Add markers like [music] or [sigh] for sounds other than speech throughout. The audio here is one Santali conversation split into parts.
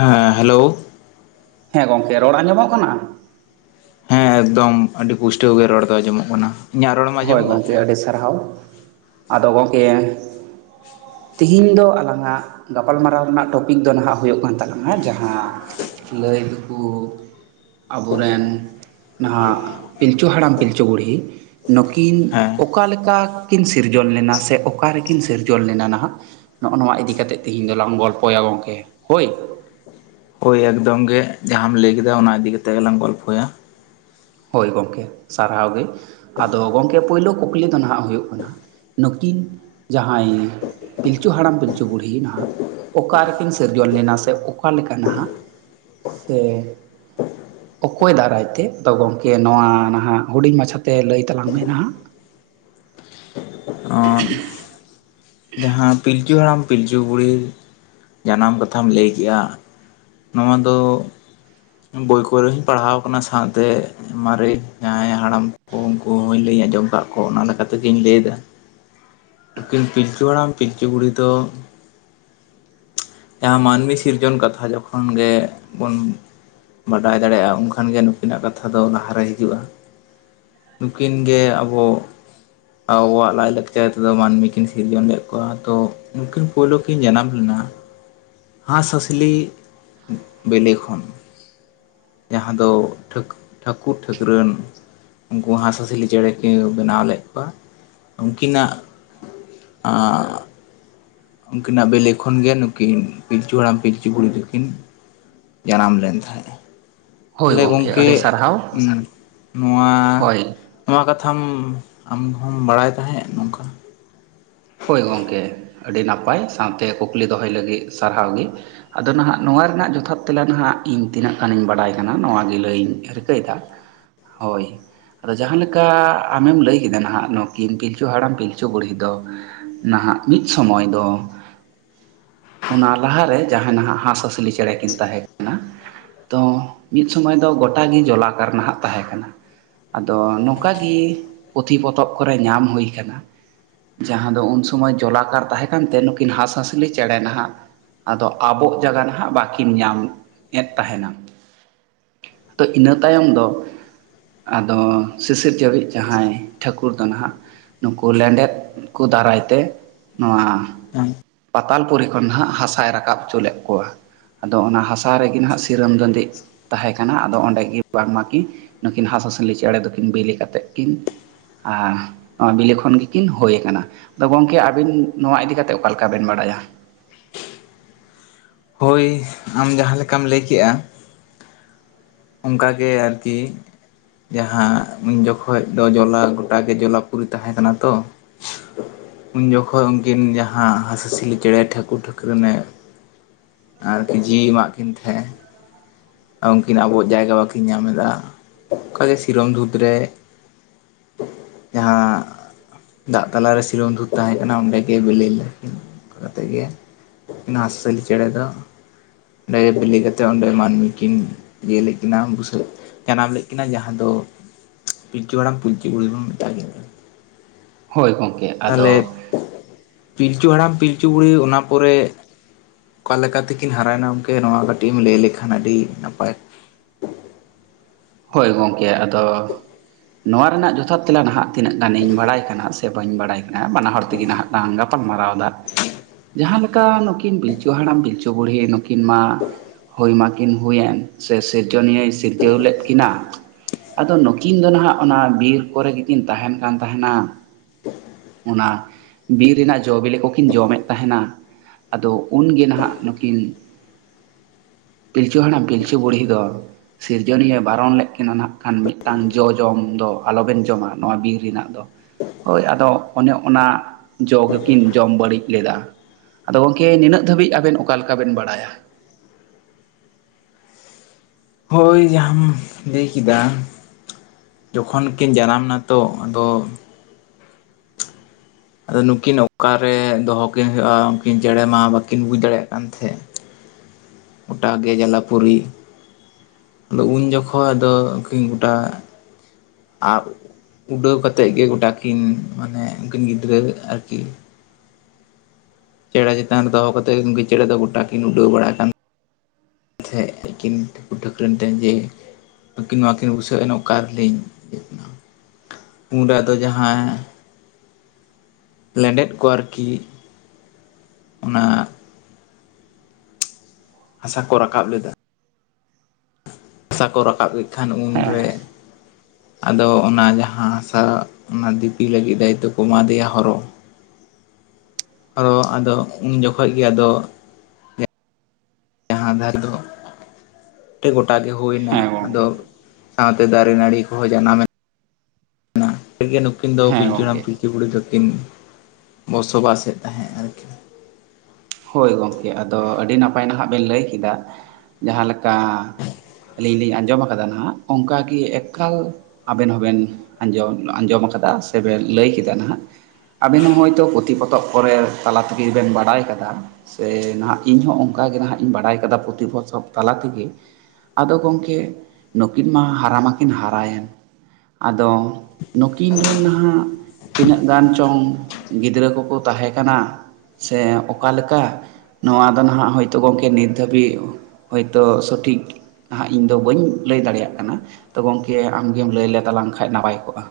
ᱦᱮᱸ ᱦᱮᱞᱳ᱾ ᱦᱮᱸ ᱜᱚᱝᱠᱮ ᱨᱚᱲ ᱟᱸᱡᱚᱢᱚᱜ ᱠᱟᱱᱟ? ᱦᱮᱸ ᱮᱠᱫᱚᱢ ᱟᱹᱰᱤ ᱯᱩᱥᱴᱟᱹᱣ ᱜᱮ ᱨᱚᱲ ᱫᱚ ᱟᱸᱡᱚᱢᱚᱜ ᱠᱟᱱᱟ᱾ ᱤᱧᱟᱹᱜ ᱨᱚᱲᱮᱢ ᱟᱸᱡᱚᱢ ᱦᱳᱭ ᱮᱫᱟ ᱜᱚᱝᱠᱮ ᱟᱹᱰᱤ ᱥᱟᱨᱦᱟᱣ ᱟᱫᱚ ᱜᱚᱝᱠᱮ ᱛᱮᱤᱦᱮᱧ ᱫᱚ ᱟᱞᱟᱝᱟᱜ ᱜᱟᱯᱟᱞᱢᱟᱨᱟᱣ ᱨᱮᱱᱟᱜ ᱴᱚᱯᱤᱠ ᱫᱚ ᱱᱟᱦᱟᱜ ᱦᱩᱭᱩᱜ ᱠᱟᱱ ᱛᱟᱞᱟᱼᱼ ᱡᱟᱦᱟᱸ ᱞᱟᱹᱭ ᱠᱩ ᱟᱵᱚᱨᱮᱱ ᱱᱟᱦᱟᱜ ᱯᱤᱞᱪᱩ ᱦᱟᱲᱟᱢ ᱯᱤᱞᱪᱩ ᱵᱩᱲᱦᱤ ᱱᱩᱠᱤᱱ ᱦᱮᱸ ᱚᱠᱟ ᱞᱮᱠᱟ ᱠᱤᱱ ᱥᱤᱨᱡᱚᱱ ᱞᱮᱱᱟ ᱥᱮ ᱚᱠᱟ ᱨᱮᱠᱤᱱ ᱥᱤᱨᱡᱚᱱ ᱞᱮᱱᱟ ᱱᱟᱦᱟᱜ? ᱱᱚᱜᱼᱚ ᱱᱚᱣᱟ ᱤᱫᱤᱠᱟ ᱠᱟᱛᱮᱫ ᱛᱮᱦᱤᱧ ᱫᱚᱞᱟᱝ ᱜᱚᱲᱯᱚᱭᱟ ᱜᱚᱝᱠᱮ ᱦᱚᱭ᱾ ᱦᱚᱭ ᱮᱠᱫᱚᱢ ᱜᱮ ᱡᱟᱦᱟᱸᱢ ᱞᱟᱹᱭ ᱠᱮᱫᱟ ᱚᱱᱟ ᱤᱫᱤ ᱠᱟᱛᱮ ᱜᱮᱞᱟᱝ ᱜᱚᱲᱯᱚᱭᱟ᱾ ᱦᱚᱭ ᱜᱚᱝᱠᱮ ᱥᱟᱨᱦᱟᱣ ᱜᱮ ᱟᱫᱚ ᱜᱚᱢᱠᱮ ᱯᱩᱭᱞᱩ ᱠᱩᱠᱞᱤ ᱫᱚ ᱱᱟᱦᱟᱜ ᱦᱩᱭᱩᱜ ᱠᱟᱱᱟ᱾ ᱱᱩᱠᱤᱱ ᱡᱟᱦᱟᱸᱭ ᱯᱤᱞᱪᱩ ᱦᱟᱲᱟᱢ ᱯᱤᱞᱪᱩ ᱵᱩᱰᱷᱤ ᱱᱟᱦᱟᱜ ᱚᱠᱟ ᱨᱮᱠᱤᱱ ᱥᱤᱨᱡᱚᱱ ᱞᱮᱱᱟ ᱥᱮ ᱚᱠᱟ ᱞᱮᱠᱟ ᱱᱟᱦᱟᱜ ᱥᱮ ᱚᱠᱚᱭ ᱫᱟᱨᱟᱭ ᱛᱮ ᱛᱚ ᱜᱚᱝᱠᱮ ᱱᱚᱣᱟ ᱱᱟᱦᱟᱜ ᱦᱩᱰᱤᱧ ᱢᱟᱪᱷᱟ ᱛᱮ ᱞᱟᱹᱭ ᱛᱟᱞᱟᱝ ᱢᱮ ᱱᱟᱦᱟᱜ᱾ ᱦᱮᱸ ᱯᱤᱞᱪᱩ ᱦᱟᱲᱟᱢ ᱯᱤᱞᱪᱩ ᱵᱩᱲᱦᱤ ᱡᱟᱱᱟᱢ ᱠᱟᱛᱷᱟᱢ ᱞᱟᱹᱭ ᱠᱮᱜᱼᱟ ᱾ ᱱᱚᱣᱟ ᱫᱚ ᱵᱳᱭ ᱠᱚᱨᱮ ᱦᱚᱸᱧ ᱯᱟᱲᱦᱟᱣ ᱟᱠᱟᱱᱟ ᱥᱟᱶᱛᱮ ᱢᱟᱨᱮ ᱡᱟᱦᱟᱸᱭ ᱦᱟᱲᱟᱢ ᱩᱱᱠᱩ ᱦᱚᱸᱧ ᱞᱟᱹᱭ ᱟᱸᱡᱚᱢ ᱟᱠᱟᱫ ᱠᱚᱣᱟ ᱚᱱᱟ ᱞᱮᱠᱟ ᱛᱮᱜᱤᱧ ᱞᱟᱹᱭᱫᱟ ᱾ ᱟᱹᱠᱤᱱ ᱯᱤᱞᱪᱩ ᱦᱟᱲᱟᱢ ᱯᱤᱞᱪᱩ ᱵᱩᱲᱦᱤ ᱫᱚ ᱡᱟᱦᱟᱸ ᱢᱟᱹᱱᱢᱤ ᱥᱤᱨᱡᱚᱱ ᱠᱟᱛᱷᱟ ᱡᱚᱠᱷᱚᱱ ᱜᱮ ᱵᱚᱱ ᱵᱟᱰᱟᱭ ᱫᱟᱲᱮᱭᱟᱜᱼᱟ ᱩᱱᱠᱷᱟᱱ ᱜᱮ ᱱᱩᱠᱤᱱᱟᱜ ᱠᱟᱛᱷᱟ ᱫᱚ ᱞᱟᱦᱟᱨᱮ ᱦᱤᱡᱩᱜᱼᱟ ᱾ ᱱᱩᱠᱤᱱ ᱜᱮ ᱟᱵᱚ ᱟᱣᱚᱣᱟᱜ ᱞᱟᱭ ᱞᱟᱠᱪᱟᱨ ᱫᱚ ᱢᱟᱹᱱᱢᱤ ᱠᱤᱱ ᱥᱤᱨᱡᱚᱱ ᱞᱮᱜ ᱾ ᱟᱛᱚ ᱩᱱᱠᱤᱱ ᱯᱩᱭᱞᱩ ᱠᱤᱱ ᱡᱟᱱᱟᱢ ᱞᱮᱱᱟ, ᱦᱟᱸᱥ ᱦᱟᱸᱥᱞᱤ ᱵᱮᱞᱮ ᱠᱷᱚᱱ᱾ ᱡᱟᱦᱟᱸ ᱫᱚ ᱴᱷᱟᱠ-ᱴᱷᱟᱹᱠᱩᱨ ᱴᱷᱟᱹᱠᱨᱟᱹᱱ ᱩᱱᱠᱩ ᱦᱟᱸᱥᱼᱦᱟᱸᱥᱞᱤ ᱪᱮᱬᱮ ᱠᱤᱱ ᱵᱮᱱᱟᱣ ᱞᱮᱫ ᱠᱚᱣᱟ, ᱩᱱᱠᱤᱱᱟᱜ ᱟᱸᱻᱟᱸ ᱩᱱ ᱠᱤᱱᱟᱜ ᱵᱮᱞᱮ ᱠᱷᱚᱱ ᱜᱮ ᱱᱩᱠᱤᱱ ᱯᱤᱞᱪᱩ ᱦᱟᱲᱟᱢ ᱯᱤᱞᱪᱩ ᱵᱩᱲᱦᱤ ᱫᱚᱠᱤᱱ ᱡᱟᱱᱟᱢ ᱞᱮᱱ ᱛᱟᱦᱮᱸᱜᱼᱮ ᱾ ᱦᱳᱭ ᱛᱟᱦᱚᱞᱮ ᱜᱚᱢᱠᱮ ᱟᱹᱰᱤ ᱥᱟᱨᱦᱟᱣ ᱩᱢ ᱱᱚᱣᱟ ᱦᱳᱭ ᱱᱚᱣᱟ ᱠᱟᱛᱷᱟᱢ ᱟᱢ ᱦᱚᱢ ᱵᱟᱲᱟᱭ ᱛᱟᱦᱮᱸᱜ ᱱᱚᱝᱠᱟ? ᱦᱳᱭ ᱜᱚᱝᱠᱮ ᱟᱹᱰᱤ ᱱᱟᱯᱟᱭ ᱥᱟᱶᱛᱮ ᱠᱩᱠᱞᱤ ᱫᱚᱦᱚᱭ ᱞᱟᱹᱜᱤᱫ ᱥᱟᱨᱦᱟᱣ ᱜᱤ ᱾ ᱟᱫᱚ ᱱᱟᱦᱟᱜ ᱱᱚᱣᱟ ᱨᱮᱱᱟᱜ ᱡᱚᱛᱷᱟᱛ ᱛᱮᱞᱟ ᱱᱟᱦᱟᱸᱜ ᱤᱧ ᱛᱤᱱᱟᱹᱜ ᱜᱟᱱᱤᱧ ᱵᱟᱲᱟᱭ ᱠᱟᱱᱟ ᱱᱚᱣᱟ ᱜᱮ ᱞᱟᱹᱭ ᱤᱧ ᱨᱤᱠᱟᱹᱭ ᱫᱟ ᱾ ᱦᱳᱭ ᱟᱫᱚ ᱡᱟᱦᱟᱸ ᱞᱮᱠᱟ ᱟᱢᱮᱢ ᱞᱟᱹᱭ ᱠᱮᱫᱟ ᱱᱟ ᱦᱟᱸᱜ ᱱᱩᱠᱤᱱ ᱯᱤᱞᱪᱩ ᱦᱟᱲᱟᱢ ᱯᱤᱞᱪᱩ ᱵᱩᱲᱦᱤ ᱫᱚ ᱱᱟᱦᱟᱜ ᱢᱤᱫ ᱥᱚᱢᱚᱭ ᱫᱚ ᱚᱱᱟ ᱞᱟᱦᱟᱨᱮ ᱡᱟᱦᱟᱸ ᱱᱟᱦᱟᱜ ᱦᱟᱸᱥᱼᱦᱟᱸᱥᱞᱤ ᱪᱮᱬᱮ ᱠᱤᱱ ᱛᱟᱦᱮᱸ ᱠᱟᱱᱟ ᱛᱚ ᱢᱤᱫ ᱥᱚᱢᱚᱭ ᱫᱚ ᱜᱚᱴᱟᱜ ᱜᱮ ᱡᱚᱞᱟ ᱠᱟᱨᱱᱟᱦᱟᱜ ᱛᱟᱸᱦᱮ ᱠᱟᱱᱟ ᱟᱫᱚ ᱱᱚᱝᱠᱟ ᱜᱮ ᱯᱩᱛᱷᱤ ᱯᱚᱛᱚᱵ ᱠᱚᱨᱮ ᱧᱟᱢ ᱦᱩᱭ ᱠᱟᱱᱟ ᱡᱟᱦᱟᱸ ᱫᱚ ᱩᱱ ᱥᱚᱢᱚᱭ ᱡᱚᱞᱟᱠᱟᱨ ᱛᱟᱦᱮᱸ ᱠᱟᱱᱛᱮ ᱱᱩᱠᱤᱱ ᱦᱟᱸᱥᱼᱦᱟᱸᱥᱞᱤ ᱪᱮᱬᱮ ᱱᱟᱦᱟᱜ ᱟᱫᱚ ᱟᱵᱚᱜ ᱡᱟᱭᱜᱟ ᱱᱟᱦᱟᱜ ᱵᱟᱹᱠᱤᱱ ᱧᱟᱢᱮᱫ ᱛᱟᱦᱮᱱᱟ᱾ ᱟᱫᱚ ᱤᱱᱟᱹ ᱛᱟᱭᱚᱢ ᱫᱚ ᱟᱫᱚ ᱥᱤᱥᱤᱨ ᱡᱟᱹᱣᱤᱡ ᱡᱟᱦᱟᱸᱭ ᱴᱷᱟᱹᱠᱩᱨ ᱫᱚ ᱱᱟᱦᱟᱜ ᱱᱩᱠᱩ ᱞᱮᱸᱰᱮᱫ ᱠᱚ ᱫᱟᱨᱟᱭ ᱛᱮ ᱱᱚᱣᱟ ᱯᱟᱛᱟᱞᱯᱩᱨᱤ ᱠᱷᱚᱱ ᱱᱟᱜ ᱦᱟᱥᱟᱭ ᱨᱟᱠᱟᱵ ᱦᱚᱪᱚ ᱞᱮᱫ ᱠᱚᱣᱟ᱾ ᱟᱫᱚ ᱚᱱᱟ ᱦᱟᱥᱟ ᱨᱮᱜᱮ ᱱᱟᱦᱟᱜ ᱥᱤᱨᱚᱢ ᱫᱚ ᱫᱟᱹᱫᱷᱤ ᱛᱟᱦᱮᱸ ᱠᱟᱱᱟ ᱟᱫᱚ ᱚᱸᱰᱮ ᱜᱮ ᱵᱟᱝᱢᱟ ᱠᱤᱱ ᱱᱩᱠᱤᱱ ᱦᱟᱸᱥᱼᱦᱟᱸᱥᱞᱤ ᱪᱮᱬᱮ ᱫᱚᱠᱤᱱ ᱵᱤᱞᱤ ᱠᱟᱛᱮᱫ ᱠᱤᱱ ᱟᱨ ᱱᱚᱣᱟ ᱵᱤᱞᱤ ᱠᱷᱚᱱ ᱜᱮᱠᱤᱱ ᱦᱩᱭ ᱟᱠᱟᱱᱟ ᱟᱫᱚ ᱜᱚᱢᱠᱮ ᱟᱵᱤᱱ ᱱᱚᱣᱟ ᱤᱫᱤ ᱠᱟᱛᱮ ᱚᱠᱟ ᱞᱮᱠᱟᱵᱤᱱ ᱵᱟᱲᱟᱭᱟ ᱦᱳᱭ ᱟᱢ ᱡᱟᱦᱟᱸ ᱞᱮᱠᱟᱢ ᱞᱟᱹᱭ ᱠᱮᱜᱼᱟ ᱚᱱᱠᱟ ᱜᱮ ᱟᱨᱠᱤ ᱡᱟᱦᱟᱸ ᱩᱱ ᱡᱚᱠᱷᱚᱱ ᱫᱚ ᱡᱚᱞᱟᱜ ᱜᱚᱴᱟ ᱜᱮ ᱡᱚᱞᱟᱯᱩᱨᱤ ᱛᱟᱦᱮᱸ ᱠᱟᱱᱟ ᱛᱚ ᱩᱱ ᱡᱚᱠᱷᱚᱱ ᱩᱱᱠᱤᱱ ᱡᱟᱦᱟᱸ ᱦᱟᱸᱥᱼᱦᱟᱸᱥᱞᱤ ᱪᱮᱬᱮ ᱴᱷᱟᱹᱠᱩᱨ ᱴᱷᱟᱹᱠᱩᱨ ᱨᱮᱱᱮ ᱟᱨᱠᱤ ᱡᱤᱣᱤ ᱮᱢᱟᱜ ᱠᱤᱱ ᱛᱟᱦᱮᱸ ᱩᱱᱠᱤᱱ ᱟᱵᱚ ᱡᱟᱭᱜᱟ ᱵᱟᱠᱤᱱ ᱧᱟᱢ ᱮᱫᱟ ᱚᱠᱟ ᱜᱮ ᱥᱤᱨᱚᱢ ᱫᱩᱸᱛ ᱨᱮ ᱡᱟᱦᱟᱸ ᱫᱟᱜ ᱛᱟᱞᱟᱨᱮ ᱥᱤᱨᱚᱢ ᱫᱷᱩᱛ ᱛᱟᱦᱮ ᱠᱟᱱᱟ ᱚᱱᱰᱮᱜᱮ ᱵᱤᱞᱤ ᱞᱮᱠᱤᱱ ᱚᱱᱠᱟ ᱠᱟ ᱠᱟᱛᱮ ᱜᱮ ᱚᱱᱟ ᱦᱟᱸᱥᱼᱦᱟᱸᱥᱞᱤ ᱪᱮᱬᱮ ᱫᱚ ᱚᱸᱰᱮ ᱵᱤᱞᱤ ᱠᱟᱛᱮ ᱚᱸᱰᱮ ᱢᱟᱹᱱᱢᱤ ᱠᱤᱱ ᱤᱭᱟᱹ ᱞᱮᱫ ᱠᱤᱱᱟᱹ ᱵᱩᱥᱟᱹᱜ ᱡᱟᱱᱟᱢ ᱞᱮᱫ ᱠᱤᱱᱟ ᱡᱟᱦᱟᱸ ᱫᱚ ᱯᱤᱞᱪᱩ ᱦᱟᱨᱟᱢ ᱯᱤᱞᱪᱩ ᱵᱩᱲᱦᱤ ᱦᱚᱸ ᱚᱱᱠᱟᱜᱮ ᱢᱮᱛᱟ ᱠᱟᱱᱟ ᱦᱳᱭ ᱜᱚᱢᱠᱮ ᱟᱫᱚ ᱛᱟᱦᱞᱮ ᱯᱤᱞᱪᱩ ᱦᱟᱲᱟᱢ ᱯᱤᱞᱪᱩ ᱵᱩᱲᱦᱤ ᱚᱱᱟ ᱯᱚᱨᱮ ᱚᱠᱟ ᱞᱮᱠᱟᱛᱮᱠᱤᱱ ᱦᱟᱨᱟᱭᱮᱱᱟ ᱜᱚᱢᱠᱮ ᱱᱚᱣᱟ ᱠᱟᱹᱴᱤᱡ ᱮᱢ ᱞᱟᱹᱭ ᱞᱮᱠᱷᱟᱱ ᱟᱹᱰᱤ ᱱᱟᱯᱟᱭ ᱦᱳᱭ ᱜᱚᱢᱠᱮ ᱟᱫᱚ ᱱᱚᱣᱟ ᱨᱮᱱᱟᱜ ᱡᱚᱛᱷᱟᱛ ᱛᱮᱞᱟ ᱱᱟᱦᱟᱜ ᱛᱤᱱᱟᱹᱜ ᱜᱟᱱᱤᱧ ᱵᱟᱲᱟᱭ ᱠᱟᱱᱟ ᱥᱮ ᱥᱮ ᱵᱟᱹᱧ ᱵᱟᱲᱟᱭ ᱠᱟᱱᱟ ᱵᱟᱱᱟ ᱦᱚᱲ ᱛᱮᱜᱮ ᱱᱟᱦᱟᱜ ᱞᱟᱝ ᱜᱟᱯᱟᱞ ᱢᱟᱨᱟᱣ ᱮᱫᱟ ᱡᱟᱦᱟᱸ ᱞᱮᱠᱟ ᱱᱩᱠᱤᱱ ᱯᱤᱞᱪᱩ ᱦᱟᱲᱟᱢ ᱯᱤᱞᱪᱩ ᱵᱩᱲᱦᱤ ᱱᱩᱠᱤᱱ ᱢᱟ ᱦᱩᱭ ᱢᱟᱠᱤᱱ ᱦᱩᱭᱮᱱ ᱥᱮ ᱥᱤᱨᱡᱚᱱᱤᱭᱟᱹ ᱥᱤᱨᱡᱟᱹᱣ ᱞᱮᱫ ᱠᱤᱱ ᱠᱤᱱᱟ ᱟᱫᱚ ᱱᱩᱠᱤᱱ ᱫᱚ ᱱᱟᱦᱟᱜ ᱚᱱᱟ ᱵᱤᱨ ᱠᱚᱨᱮ ᱜᱮᱠᱤᱱ ᱛᱟᱦᱮᱱ ᱠᱟᱱ ᱛᱟᱦᱮᱱᱟᱹ ᱚᱱᱟ ᱵᱤᱨ ᱨᱮᱱᱟᱜ ᱡᱚ-ᱵᱤᱞᱤ ᱠᱚᱠᱤᱱ ᱡᱚ-ᱢᱮᱫ ᱛᱟᱦᱮᱱᱟ ᱟᱫᱚ ᱩᱱᱜᱮ ᱱᱟᱦᱟᱜ ᱱᱩᱠᱤᱱ ᱯᱤᱞᱪᱩ ᱦᱟᱲᱟᱢ ᱯᱤᱞᱪᱩ ᱵᱩᱲᱦᱤ ᱫᱚ ᱥᱤᱨᱡᱚᱱᱤᱭᱟᱹ ᱵᱟᱨᱚᱱ ᱞᱮᱫ ᱠᱤᱱᱟ ᱱᱟᱜ ᱠᱷᱟᱱ ᱢᱤᱫᱴᱟᱝ ᱡᱚ ᱡᱚᱢ ᱫᱚ ᱟᱞᱚᱵᱮᱱ ᱡᱚᱢᱟ ᱱᱚᱣᱟ ᱵᱤᱨ ᱨᱮᱱᱟᱜ ᱫᱚ ᱦᱳᱭ ᱟᱫᱚ ᱚᱱᱮ ᱚᱱᱟ ᱡᱚ ᱜᱮᱠᱤᱱ ᱡᱚᱢ ᱵᱟᱹᱲᱤᱡ ᱞᱮᱫᱟᱹ ᱟᱫᱚ ᱜᱚᱢᱠᱮ ᱱᱤᱱᱟᱹᱜ ᱫᱷᱟᱹᱵᱤᱡ ᱟᱵᱮᱱ ᱚᱠᱟ ᱞᱮᱠᱟᱵᱮᱱ ᱵᱟᱲᱟᱭᱟ ᱦᱳᱭ ᱡᱟᱦᱟᱸᱢ ᱞᱟᱹᱭ ᱠᱮᱫᱟ ᱡᱚᱠᱷᱚᱱ ᱠᱤᱱ ᱡᱟᱱᱟᱢ ᱮᱱᱟ ᱛᱚ ᱟᱫᱚ ᱟᱫᱚ ᱱᱩᱠᱤᱱ ᱚᱠᱟᱨᱮ ᱫᱚᱦᱚ ᱠᱤᱱ ᱦᱩᱭᱩᱜᱼᱟ ᱩᱱᱠᱤᱱ ᱪᱮᱬᱮ ᱢᱟ ᱵᱟᱹᱠᱤᱱ ᱵᱩᱡ ᱫᱟᱲᱮᱭᱟᱜ ᱠᱟᱱ ᱛᱟᱦᱮᱸᱫ ᱜᱚᱴᱟ ᱜᱮ ᱡᱟᱞᱟᱯᱩᱨᱤ ᱟᱫᱚ ᱩᱱ ᱡᱚᱠᱷᱚᱱ ᱫᱚ ᱩᱠᱤᱱ ᱜᱚᱴᱟ ᱟᱵᱽ ᱩᱰᱟᱹᱣ ᱠᱟᱛᱮᱫ ᱜᱮ ᱜᱚᱴᱟᱠᱤᱱ ᱢᱟᱱᱮ ᱩᱱᱠᱤᱱ ᱜᱤᱫᱽᱨᱟᱹ ᱟᱨᱠᱤ ᱪᱮᱬᱮ ᱪᱮᱛᱟᱱ ᱨᱮ ᱫᱚᱦᱚ ᱠᱟᱛᱮᱫ ᱩᱱᱠᱤ ᱪᱮᱬᱮ ᱫᱚ ᱜᱚᱴᱟ ᱠᱤᱱ ᱩᱰᱟᱹᱣ ᱵᱟᱲᱟ ᱟᱠᱟᱱᱟ [inaudible] ᱴᱷᱟᱹᱠᱨᱟᱱ ᱴᱷᱮᱱ ᱡᱮ ᱩᱱᱠᱤᱱ ᱱᱚᱣᱟ ᱠᱤᱱ ᱵᱩᱥᱷᱟᱹᱣ ᱮᱱᱟ ᱚᱠᱟ ᱨᱮᱞᱤᱧ ᱦᱮᱡ ᱮᱱᱟ ᱩᱱᱨᱮ ᱫᱚ ᱡᱟᱦᱟᱸ ᱞᱮᱸᱰᱮᱫ ᱠᱚ ᱟᱨᱠᱤ, ᱚᱱᱟ ᱦᱟᱥᱟ ᱠᱚ ᱨᱟᱠᱟᱵ ᱞᱮᱫᱟ᱾ ᱦᱟᱥᱟ ᱠᱚ ᱨᱟᱠᱟᱵ ᱮᱫ ᱠᱷᱟᱱ ᱦᱮᱸ ᱩᱱᱨᱮ ᱟᱫᱚ ᱚᱱᱟ ᱡᱟᱦᱟᱸ ᱦᱟᱥᱟ ᱚᱱᱟ ᱫᱤᱯᱤ ᱞᱟᱹᱜᱤᱫ ᱫᱟᱭᱤᱛᱛᱚ ᱠᱚ ᱮᱢᱟᱫᱮᱭᱟ ᱦᱚᱨᱚ᱾ ᱟᱨᱚ ᱟᱫᱚ ᱩᱱ ᱡᱚᱠᱷᱚᱡ ᱜᱮ ᱟᱫᱚ ᱡᱟᱦᱟᱸ ᱫᱷᱟᱨ ᱫᱚ ᱜᱚᱴᱟ ᱜᱮ ᱦᱩᱭᱱᱟ ᱦᱮᱸ ᱜᱚᱢᱠᱮ ᱟᱫᱚ ᱥᱟᱶᱛᱮ ᱫᱟᱨᱮ ᱱᱟᱹᱲᱤ ᱠᱚᱦᱚᱸ ᱡᱟᱱᱟᱢ ᱮᱱ᱾ ᱩᱱ ᱠᱤᱱ ᱜᱤ ᱱᱩᱠᱤᱱ ᱫᱚ ᱦᱮᱸ ᱯᱤᱞᱪᱩ ᱦᱟᱲᱟᱢ ᱜᱚᱢᱠᱮ ᱯᱤᱞᱪᱩ ᱵᱩᱰᱦᱤ ᱫᱚᱠᱤᱱ ᱵᱚᱥᱚᱵᱟᱥ ᱮᱫ ᱛᱟᱦᱮᱸᱫ ᱟᱨᱠᱤ᱾ ᱦᱳᱭ ᱜᱚᱝᱠᱮ ᱟᱫᱚ ᱟᱹᱰᱤ ᱱᱟᱯᱟᱭ ᱱᱟᱦᱟᱜ ᱵᱮᱱ ᱞᱟᱹᱭ ᱠᱤᱫᱟ᱾ ᱡᱟᱦᱟᱸ ᱞᱮᱠᱟ ᱟᱹᱞᱤᱧ ᱞᱤᱧ ᱟᱸᱡᱚᱢ ᱟᱠᱟᱫᱟ ᱱᱟᱦᱟᱜ ᱚᱱᱠᱟᱜᱤ ᱮᱠᱟᱞ ᱟᱵᱮᱱ ᱦᱚᱸᱵᱮᱱ ᱟᱸᱡᱚᱢ ᱟᱸᱡᱚᱢ ᱠᱟᱫᱟ ᱥᱮ ᱵᱮᱱ ᱞᱟᱹᱭ ᱠᱮᱫᱟ ᱱᱟᱦᱟᱜ᱾ ᱟᱵᱮᱱ ᱦᱚᱸ ᱦᱚᱭᱛᱚ ᱯᱩᱛᱷᱤ ᱯᱚᱛᱚᱵ ᱠᱚᱨᱮ ᱛᱟᱞᱟ ᱛᱤᱜᱤ ᱵᱮᱱ ᱵᱟᱰᱟᱭ ᱠᱟᱫᱟ᱾ ᱥᱮ ᱱᱟᱦᱟᱜ ᱤᱧᱦᱚᱸ ᱚᱱᱠᱟ ᱜᱮ ᱱᱟᱦᱟᱜ ᱤᱧ ᱵᱟᱰᱟᱭ ᱠᱟᱫᱟ ᱯᱩᱛᱷᱤ ᱯᱚᱛᱚᱵ ᱛᱟᱞᱟ ᱛᱮᱜᱤ᱾ ᱟᱫᱚ ᱜᱚᱝᱠᱮ ᱱᱩᱠᱤᱱ ᱢᱟ ᱦᱟᱨᱟ ᱢᱟᱠᱤᱱ ᱦᱟᱨᱟᱭᱮᱱ᱾ ᱟᱫᱚ ᱱᱩᱠᱤᱱ ᱨᱮᱱ ᱱᱟᱦᱟᱜ ᱛᱤᱱᱟᱹᱜ ᱜᱟᱱ ᱪᱚᱝ ᱜᱤᱫᱽᱨᱟᱹ ᱠᱚᱠᱚ ᱛᱟᱦᱮᱸ ᱠᱟᱱᱟ ᱥᱮ ᱚ ᱚᱠᱟᱞᱮᱠᱟ ᱱᱚᱣᱟ ᱫᱚ ᱱᱟᱦᱟᱜ ᱦᱳᱭᱛᱳ ᱜᱚᱝᱠᱮ ᱱᱤᱛ ᱫᱷᱟᱹᱵᱤᱡ ᱦᱳᱭᱛᱳ ᱥᱚᱴᱷᱤᱠ ᱱᱟᱦᱟᱜ ᱤᱧ ᱫᱚ ᱵᱟᱹᱧ ᱞᱟᱹᱭ ᱫᱟᱲᱮᱭᱟᱜ ᱠᱟᱱᱟ ᱛᱚ ᱜᱚᱝᱠᱮ ᱟᱢᱜᱮᱢ ᱞᱟᱹᱭ ᱞᱮᱛᱟᱞᱟᱝ ᱠᱷᱟᱡ ᱱᱟᱯᱟᱭ ᱠᱚᱜᱼᱟ᱾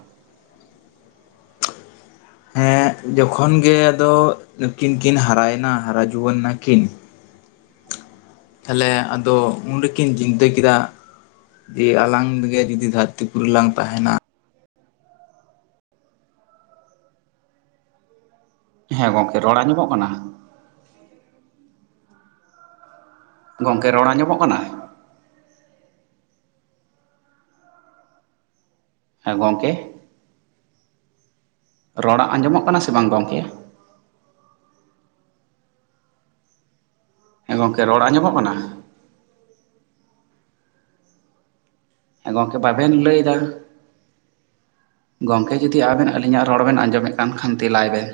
ᱦᱮᱸ ᱡᱚᱠᱷᱚᱱ ᱜᱮ ᱟᱫᱚ ᱱᱩᱠᱤᱱ ᱠᱤᱱ ᱦᱟᱨᱟᱭᱮᱱᱟ ᱦᱟᱨᱟ ᱡᱩᱣᱟᱹᱱ ᱱᱟ ᱠᱤᱱ᱾ ᱛᱷᱟᱞᱮ ᱟᱫᱚ ᱩᱱ ᱨᱮᱠᱤᱱ ᱡᱤᱱᱫᱟᱹ ᱠᱤᱫᱟ᱾ ᱮ ᱟᱞᱟᱝ ᱜᱮ ᱡᱩᱫᱤ ᱫᱷᱟᱹᱨᱛᱤᱯᱩᱨᱤ ᱞᱟᱝ ᱛᱟᱦᱮᱱᱟ᱾ ᱦᱮᱸ ᱜᱚᱝᱠᱮ ᱨᱚᱲ ᱟᱸᱡᱚᱢᱚᱜ ᱠᱟᱱᱟ᱾ ᱜᱚᱝᱠᱮ ᱨᱚᱲ ᱟᱸᱡᱚᱢᱚᱜ ᱠᱟᱱᱟ? ᱦᱮᱸ ᱜᱚᱝᱠᱮ᱾ ᱨᱚᱲᱟᱜ ᱟᱸᱡᱚᱢᱚᱜ ᱠᱟᱱᱟ ᱥᱮ ᱵᱟᱝ ᱜᱚᱝᱠᱮᱭᱟ᱾ ᱦᱮᱸ ᱜᱚᱝᱠᱮ ᱨᱚᱲ ᱟᱸᱡᱚᱢᱚᱜ ᱠᱟᱱᱟ᱾ ᱮᱸ ᱜᱚᱝᱠᱮ ᱵᱟᱵᱮᱱ ᱞᱟᱹᱭ ᱫᱟ᱾ ᱜᱚᱝᱠᱮ ᱡᱩᱫᱤ ᱟᱵᱮᱱ ᱟᱹᱞᱤᱧᱟᱜ ᱨᱚᱲ ᱵᱮᱱ ᱟᱸᱡᱚᱢᱮᱫ ᱠᱟᱱ ᱠᱷᱟᱱ ᱛᱮᱞᱟᱭ ᱵᱮᱱ᱾